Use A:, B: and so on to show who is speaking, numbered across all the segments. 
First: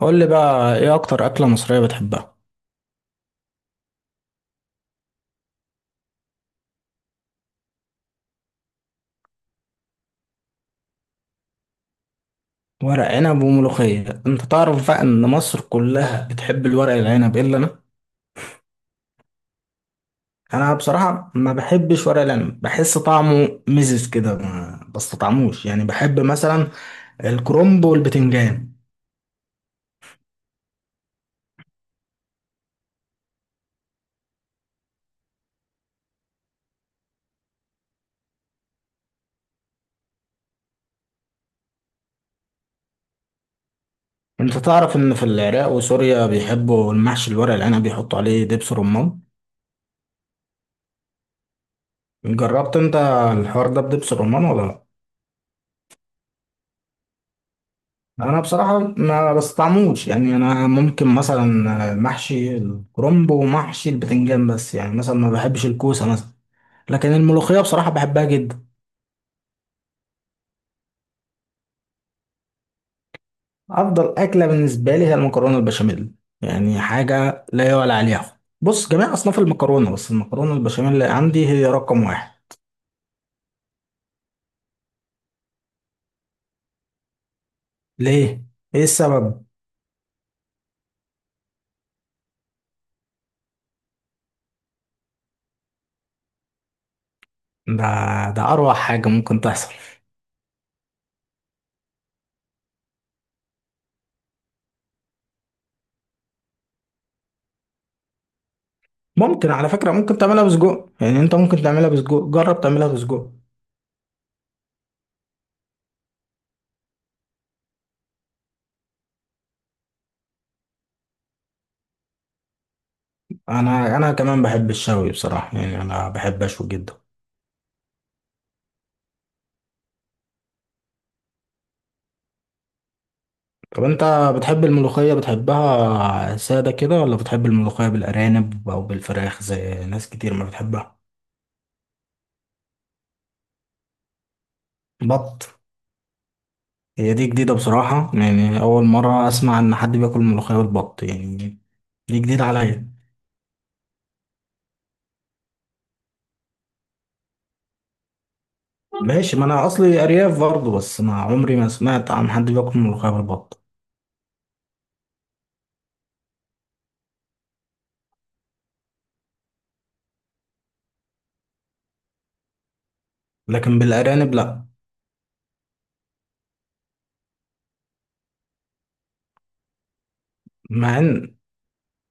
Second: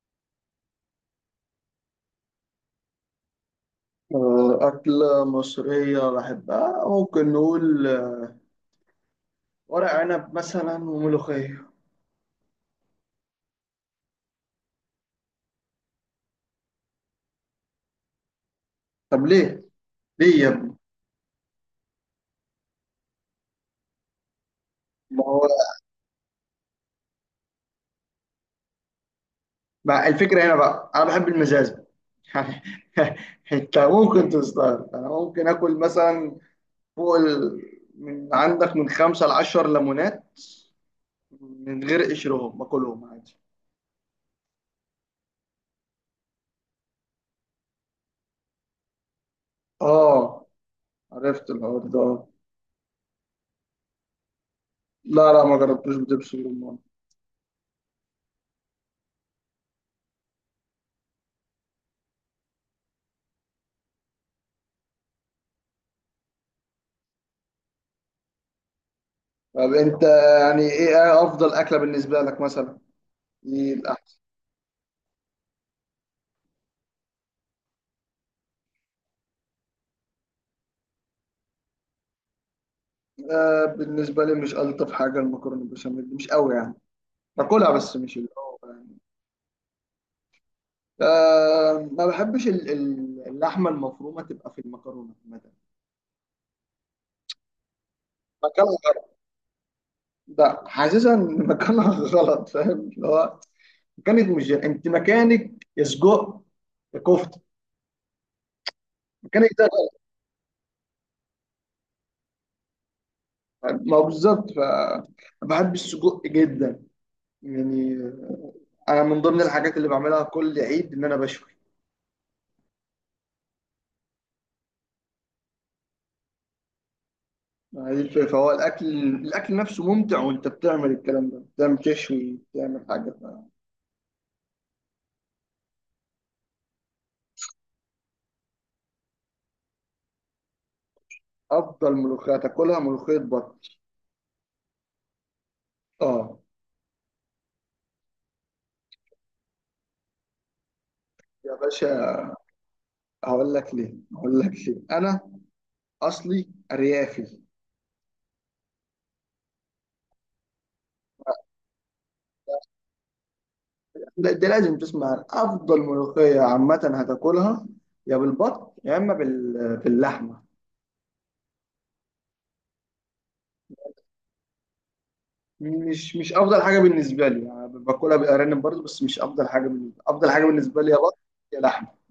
A: قول لي بقى، ايه اكتر اكلة مصرية بتحبها؟
B: آه، أكلة مصرية بحبها، ممكن نقول ورق عنب مثلا وملوخية.
A: ورق عنب وملوخية، انت تعرف بقى ان مصر كلها بتحب الورق العنب الا انا.
B: طب ليه؟ ليه يا
A: انا
B: ابني؟
A: بصراحة ما بحبش ورق العنب، بحس طعمه مزز كده ما
B: ما هو.
A: بستطعموش، يعني بحب مثلا الكرنب والبتنجان.
B: ما الفكرة هنا بقى؟ أنا بحب المزاز. يعني أنت ممكن تستغرب، أنا ممكن آكل مثلا فوق من عندك من 5 لـ10 ليمونات، من غير قشرهم باكلهم عادي.
A: انت تعرف ان في العراق وسوريا بيحبوا المحشي الورق العنب بيحطوا عليه دبس رمان.
B: آه، عرفت الحوار ده.
A: جربت انت الحوار ده بدبس رمان ولا لا؟
B: لا، لا، ما جربتوش بدبس الرمان.
A: انا بصراحه ما بستعملش، يعني انا ممكن مثلا محشي الكرنب ومحشي البتنجان. بس يعني مثلا ما بحبش الكوسه مثلا، لكن الملوخيه بصراحه بحبها جدا.
B: طب أنت، يعني إيه أفضل أكلة بالنسبة لك مثلا؟ إيه؟
A: افضل اكله بالنسبه لي هي المكرونه البشاميل، يعني حاجه لا يعلى عليها. بص، جميع اصناف المكرونه، بس المكرونه البشاميل اللي عندي هي رقم واحد.
B: آه، بالنسبة لي مش ألطف حاجة المكرونة بالبشاميل، مش قوي يعني، باكلها بس مش اللي
A: ليه؟
B: هو
A: ايه
B: يعني.
A: السبب؟
B: آه، ما بحبش اللحمة المفرومة تبقى في المكرونة مثلا.
A: ده ده
B: مكانها
A: اروع حاجه
B: غلط.
A: ممكن تحصل.
B: لا، حاسسها إن مكانها غلط، فاهم اللي هو، مكانك مش جاي. أنت مكانك يا سجق، يا كفتة، مكانك
A: ممكن،
B: ده
A: على فكره،
B: غلط.
A: ممكن تعملها بسجق، يعني انت ممكن تعملها بسجق. جرب تعملها بسجق.
B: ما هو بالظبط. بحب السجق جدا يعني. أنا من ضمن الحاجات اللي بعملها كل عيد إن أنا بشوي.
A: انا كمان بحب الشوي بصراحه، يعني انا بحب اشوي جدا.
B: ما هي دي الفكرة، فهو الأكل، الأكل نفسه ممتع، وأنت بتعمل الكلام ده، بتعمل تشوي، بتعمل حاجة.
A: طب انت بتحب الملوخيه، بتحبها ساده كده ولا بتحب الملوخيه بالارانب او بالفراخ زي ناس كتير ما بتحبها؟
B: أفضل ملوخية تاكلها ملوخية بط.
A: بط؟
B: آه،
A: هي دي جديده بصراحه، يعني اول مره اسمع ان حد بياكل ملوخيه بالبط يعني.
B: يا
A: دي
B: باشا،
A: جديده عليا.
B: هقول لك ليه، هقول لك ليه. أنا أصلي أريافي.
A: ماشي، ما انا اصلي ارياف برضه، بس ما عمري ما سمعت عن حد بياكل ملوخيه بالبط.
B: لا، ده لازم تسمع عن أفضل ملوخية عامة هتاكلها، يا بالبط يا إما باللحمة.
A: لكن بالارانب لا.
B: مش أفضل حاجة بالنسبة لي، يعني باكلها بالأرانب برضه، بس مش أفضل حاجة بالنسبة لي. أفضل حاجة بالنسبة لي يا
A: مع
B: بط،
A: ان
B: يا لحمة.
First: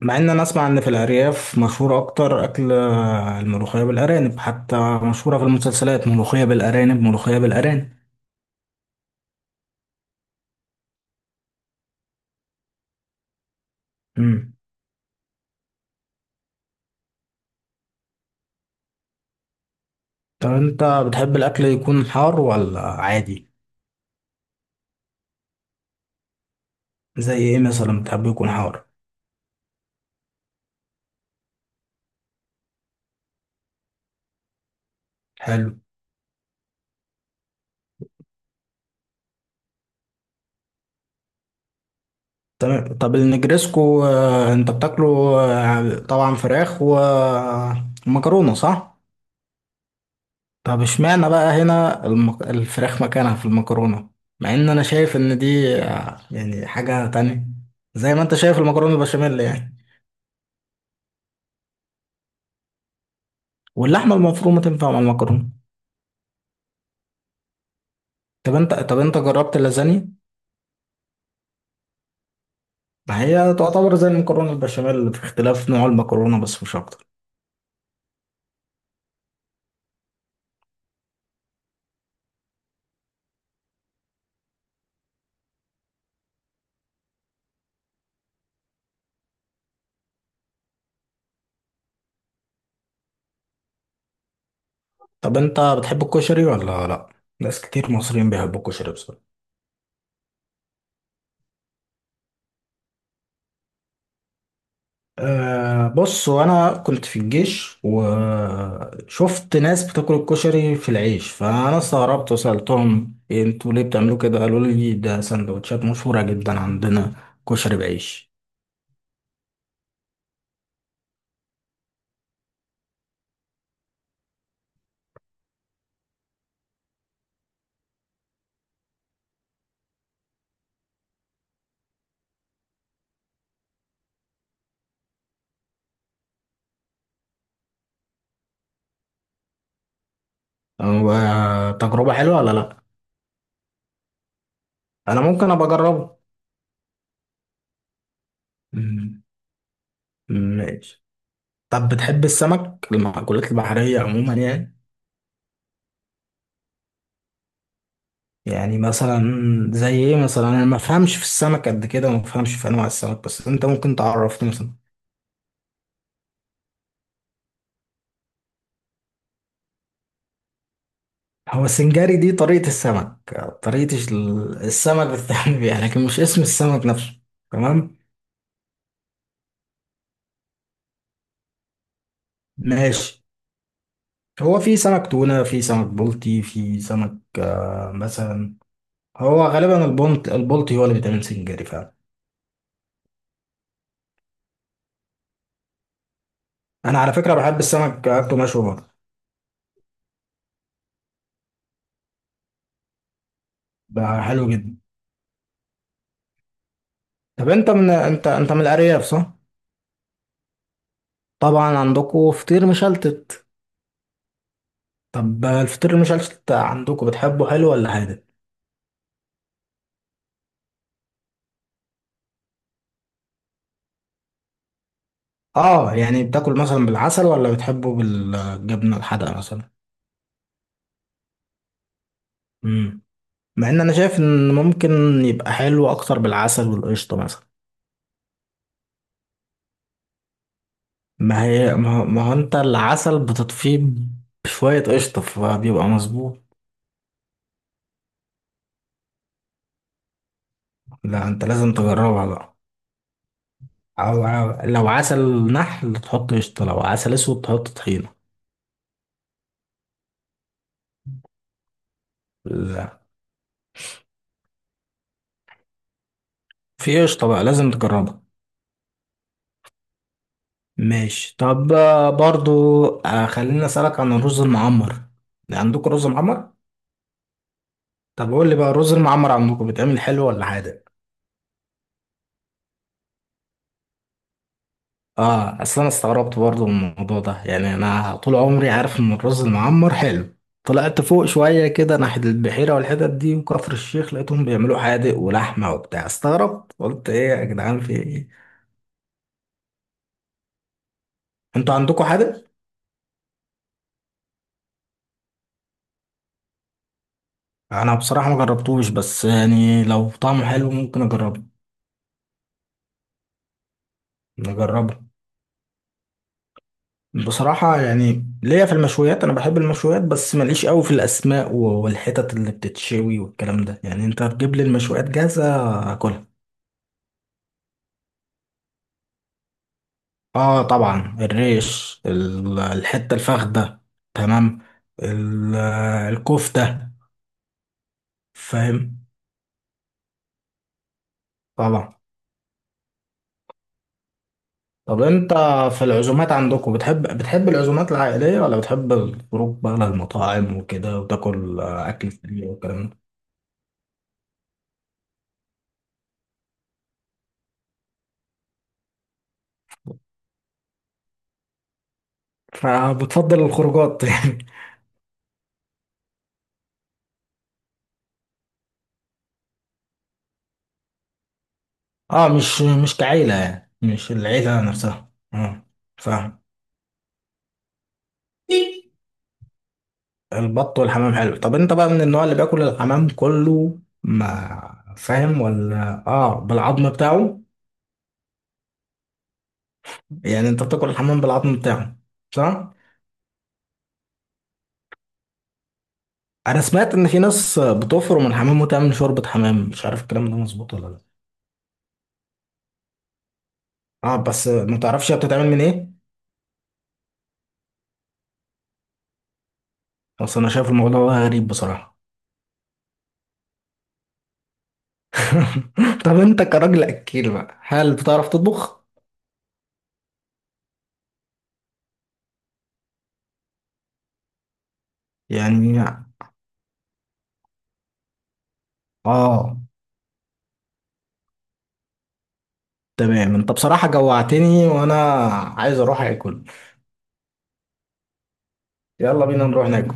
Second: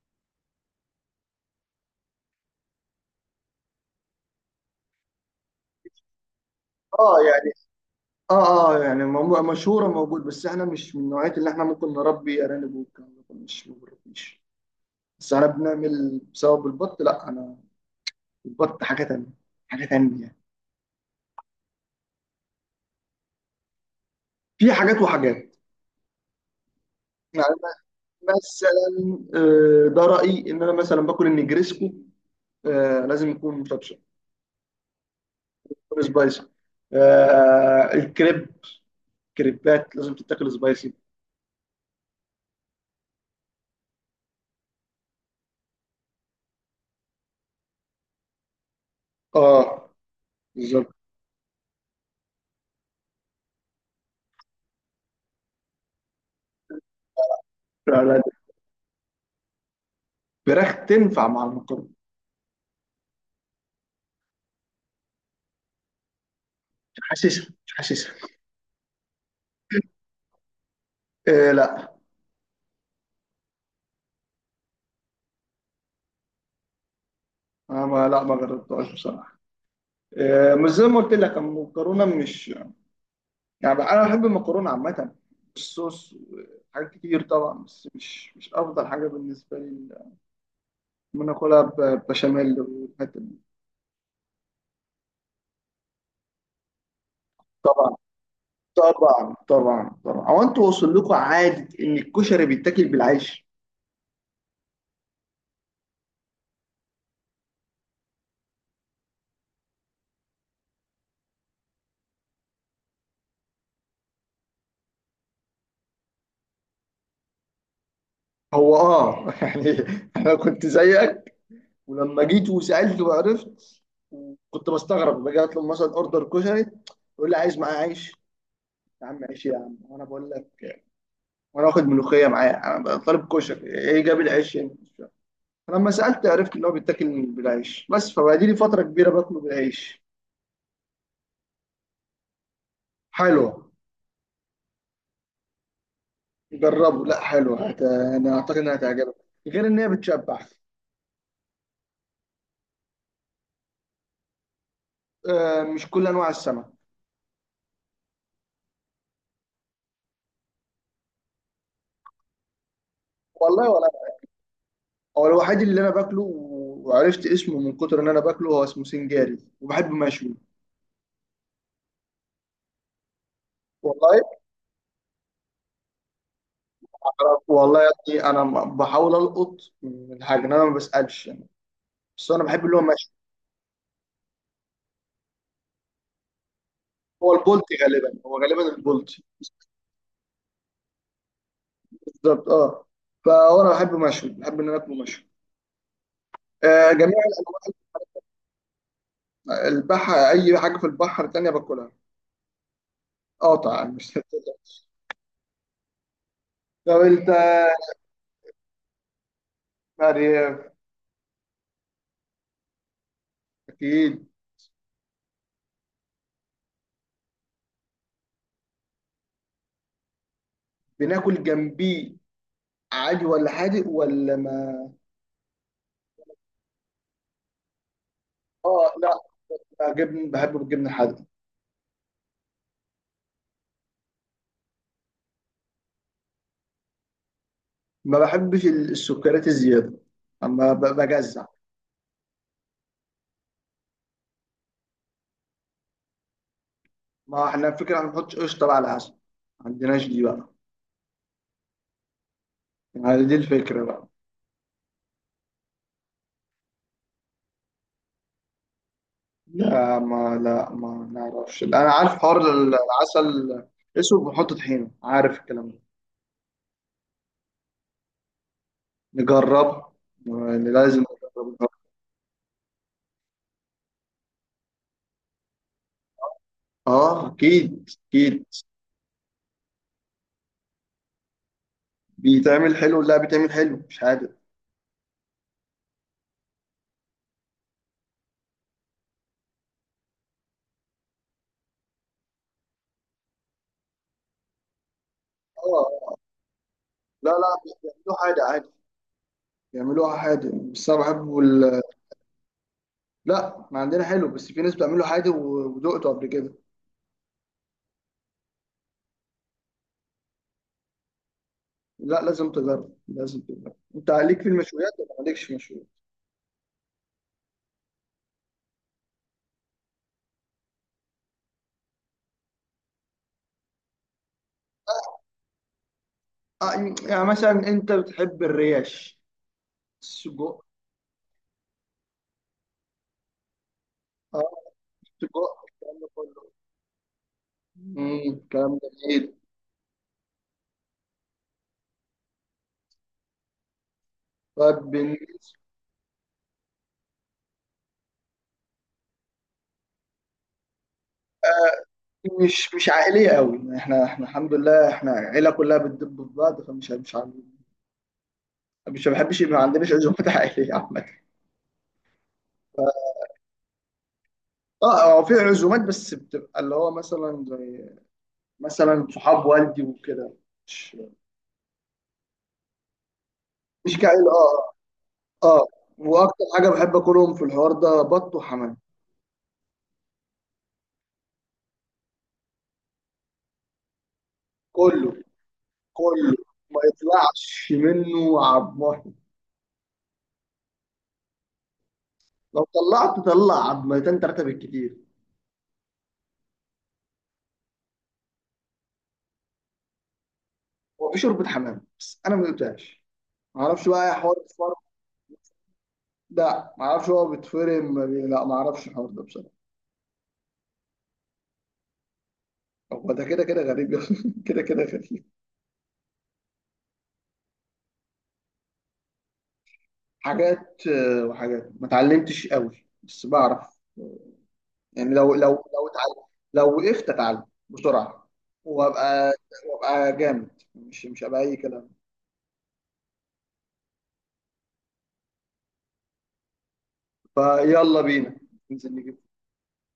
A: مع ان انا اسمع ان في الارياف مشهور اكتر اكل الملوخيه بالارانب، حتى مشهوره في المسلسلات، ملوخيه بالارانب
B: اه
A: ملوخيه
B: يعني،
A: بالارانب.
B: اه، اه، يعني مشهورة موجود، بس احنا مش من نوعية اللي احنا ممكن نربي ارانب والكلام ده كله، مش ما بنربيش.
A: امم.
B: بس انا بنعمل بسبب البط، لا انا البط حاجة تانية، حاجة تانية يعني.
A: طب انت بتحب الاكل يكون حار ولا عادي؟
B: في حاجات وحاجات
A: زي
B: يعني،
A: ايه مثلا؟ بتحب يكون حار؟
B: مثلا، ده رأيي ان انا مثلا باكل النجريسكو، لازم يكون مشطشط،
A: حلو.
B: يكون سبايسي. الكريب، كريبات لازم تتاكل سبايسي.
A: تمام. طب النجريسكو، انت بتاكله؟ طبعا فراخ ومكرونه، صح؟
B: اه،
A: طب
B: بالظبط.
A: اشمعنى بقى هنا الفراخ مكانها في المكرونة؟ مع ان انا شايف ان دي، يعني حاجة تانية.
B: لا،
A: زي
B: لا.
A: ما انت شايف المكرونة البشاميل يعني.
B: الفراخ تنفع مع المكرونة.
A: واللحمة المفرومة تنفع مع المكرونة.
B: مش حاسسها، مش حاسسها.
A: طب انت جربت اللازانيا؟
B: آه، لا.
A: ما هي تعتبر زي المكرونة البشاميل، في اختلاف نوع المكرونة بس، مش اكتر.
B: أنا ما لا، ما جربتهاش بصراحة. آه، مش زي ما قلت لك، المكرونة مش يعني. أنا بحب المكرونة عامة، الصوص، حاجات كتير طبعا، بس مش أفضل حاجة بالنسبة لي إن أنا آكلها ببشاميل والحتة دي.
A: طب انت بتحب الكشري ولا لا؟ ناس كتير
B: طبعا،
A: مصريين بيحبوا الكشري بصراحة.
B: طبعا، طبعا، طبعا. هو أنتوا وصل لكم عادة إن الكشري بيتاكل بالعيش؟
A: أه، بص، وانا كنت في الجيش وشفت ناس بتاكل الكشري في العيش فانا استغربت وسألتهم، إيه انتوا ليه بتعملوا كده؟ قالوا لي ده سندوتشات مشهورة جدا عندنا، كشري بعيش.
B: هو يعني أنا كنت زيك، ولما جيت وسألت وعرفت، كنت بستغرب، باجي أطلب مثلا أوردر كشري، يقول لي عايز معاه عيش. يا عم عيش يا عم، وانا بقول لك وانا واخد ملوخيه معايا، انا طالب كشري، ايه جاب العيش يعني؟ فلما سالت عرفت ان هو بيتاكل بالعيش بس، فبقالي لي فتره كبيره باكله بالعيش.
A: هو تجربة حلوة ولا لا؟
B: حلوه.
A: انا ممكن ابقى اجربه.
B: جربه، لا حلوه، انا اعتقد انها هتعجبك،
A: مم،
B: غير ان هي بتشبع.
A: ماشي. طب بتحب السمك، المأكولات البحرية عموما يعني؟
B: آه، مش كل انواع السمك.
A: يعني مثلا، زي ايه مثلا؟ انا ما فهمش في السمك قد كده وما فهمش في انواع السمك، بس انت
B: والله ولا
A: ممكن
B: أنا.
A: تعرفني مثلا.
B: هو الوحيد اللي انا باكله وعرفت اسمه من كتر ان انا باكله، هو اسمه سنجاري وبحبه مشوي.
A: هو السنجاري دي طريقة السمك، طريقة
B: والله،
A: السمك بتتعمل بيها لكن مش اسم السمك نفسه.
B: والله يا
A: تمام،
B: ابني، انا بحاول القط من الحاجه إن انا ما بسالش يعني. بس انا بحب اللي هو،
A: ماشي. هو في سمك تونة، في سمك بلطي، في سمك
B: هو البولت غالبا، هو
A: مثلا.
B: غالبا البولت.
A: هو غالبا البلطي هو اللي بيتعمل سنجاري فعلا.
B: بالظبط، اه. فانا بحب مشوي، بحب ان انا اكله مشوي. آه،
A: أنا على
B: جميع
A: فكرة بحب السمك أكله مشوي برضه.
B: البحر، اي حاجه في البحر تانية باكلها، قاطع مش
A: بقى حلو جدا.
B: طب انت
A: طب أنت من أنت من الأرياف صح؟
B: مريم.
A: طبعا عندكم فطير مشلتت.
B: اكيد.
A: طب الفطير المشلتت عندكم بتحبه حلو ولا حادق؟
B: بناكل جنبيه عادي ولا حادق ولا ما.
A: اه يعني، بتاكل مثلا بالعسل ولا بتحبه
B: اه،
A: بالجبنة الحادقة
B: لا.
A: مثلا؟
B: جبن، بحبه بالجبن الحادق.
A: امم مع ان انا شايف ان ممكن يبقى حلو اكتر بالعسل والقشطة مثلا.
B: ما بحبش السكريات الزياده، اما
A: ما
B: بجزع.
A: هي ما هو ما هو انت العسل بتطفيه بشوية قشطة فبيبقى مظبوط.
B: ما احنا الفكره ما بنحطش قشطه بقى على العسل، ما عندناش دي بقى،
A: لا، انت لازم تجربها بقى.
B: يعني دي الفكره بقى.
A: لو عسل نحل تحط قشطة، لو عسل اسود تحط طحينة.
B: لا، ما نعرفش، انا عارف حوار
A: لا،
B: العسل اسود بنحط طحينه، عارف الكلام ده.
A: في قشطة بقى لازم تجربها.
B: نجرب، يعني لازم
A: ماشي.
B: نجرب، نجرب.
A: طب، برضو خليني اسألك عن الرز المعمر. عندكم رز معمر؟
B: اه، اكيد
A: طب
B: اكيد.
A: قول لي بقى الرز المعمر عندكم بيتعمل حلو ولا حادق؟
B: بيتعمل حلو، لا بيتعمل حلو مش عادي.
A: اه، اصل انا استغربت برضو من الموضوع ده، يعني انا طول عمري عارف ان الرز المعمر حلو. طلعت فوق شوية كده ناحية البحيرة والحتت دي وكفر الشيخ، لقيتهم بيعملوا حادق ولحمة وبتاع.
B: اه،
A: استغربت قلت، ايه
B: لا،
A: يا
B: لا،
A: جدعان؟ في
B: بيعملوه حادق
A: ايه؟
B: عادي، بيعملوها حادق، بس انا بحبه
A: انتوا عندكم حادق؟
B: لا احنا عندنا حلو، بس في ناس بتعمله حادق ودقته قبل كده.
A: انا بصراحة ما جربتوش، بس يعني لو طعمه حلو ممكن اجربه.
B: لا لازم تجرب، لازم تجرب. انت عليك في المشويات
A: نجربه.
B: ولا مالكش في المشويات؟
A: بصراحة يعني ليا في المشويات، أنا بحب المشويات، بس ماليش قوي في الأسماء والحتت اللي بتتشوي والكلام ده، يعني أنت تجيب لي المشويات جاهزة أكلها.
B: آه، يعني مثلا انت بتحب الريش،
A: آه
B: السجق.
A: طبعا الريش، الحتة الفخدة.
B: آه،
A: تمام.
B: أصدقاء
A: ال-
B: الكلام ده كله.
A: الكفتة.
B: الكلام
A: فاهم،
B: جميل.
A: طبعا.
B: طيب،
A: طب أنت
B: بالنسبة.
A: في العزومات عندكم، بتحب العزومات العائلية ولا بتحب الخروج بقى للمطاعم وكده وتاكل أكل سريع
B: مش
A: والكلام ده؟
B: عائلية قوي يعني، احنا الحمد لله احنا عيلة كلها بتدب في بعض، فمش مش عن- مش ما بحبش يبقى، ما عندناش عزومات عائلية عامة.
A: فبتفضل الخروجات.
B: اه، هو في عزومات، بس بتبقى اللي هو مثلا، زي مثلا صحاب والدي وكده. مش،
A: اه، مش كعيلة يعني
B: مش
A: مش
B: كعيلة،
A: العيلة
B: اه،
A: نفسها،
B: اه،
A: اه.
B: اه.
A: فاهم.
B: واكتر حاجة بحب اكلهم في الحوار ده بط وحمام.
A: البط والحمام حلو. طب انت بقى من النوع اللي بياكل الحمام كله ما
B: كله،
A: فاهم، ولا
B: كله،
A: اه
B: ما
A: بالعظم بتاعه؟
B: يطلعش منه عضمه.
A: يعني انت بتاكل الحمام بالعظم بتاعه،
B: لو
A: صح؟
B: طلعت طلع عضمتين ثلاثة بالكتير.
A: انا سمعت ان في ناس بتفرم الحمام وتعمل شوربة حمام، مش عارف الكلام ده مظبوط ولا
B: هو
A: لا.
B: في شوربه حمام بس انا ما دقتهاش، ما اعرفش بقى يا
A: اه،
B: حوار
A: بس
B: الفرن.
A: ما تعرفش هي بتتعمل من ايه؟
B: لا ما اعرفش، هو بيتفرم، ما بي- لا ما اعرفش الحوار ده بصراحه.
A: بس انا شايف الموضوع ده غريب بصراحة.
B: هو ده كده كده غريب يا أخي. كده كده غريب.
A: طب انت كراجل اكيل بقى، هل بتعرف تطبخ؟
B: حاجات، وحاجات ما اتعلمتش قوي، بس بعرف يعني، لو لو
A: يعني،
B: لو اتعلم، لو وقفت اتعلم بسرعه، وابقى
A: اه.
B: وابقى جامد، مش هبقى اي كلام.
A: تمام، انت بصراحة جوعتني وانا عايز اروح اكل.
B: فيلا بينا، ننزل نجيب.
A: يلا بينا نروح ناكل.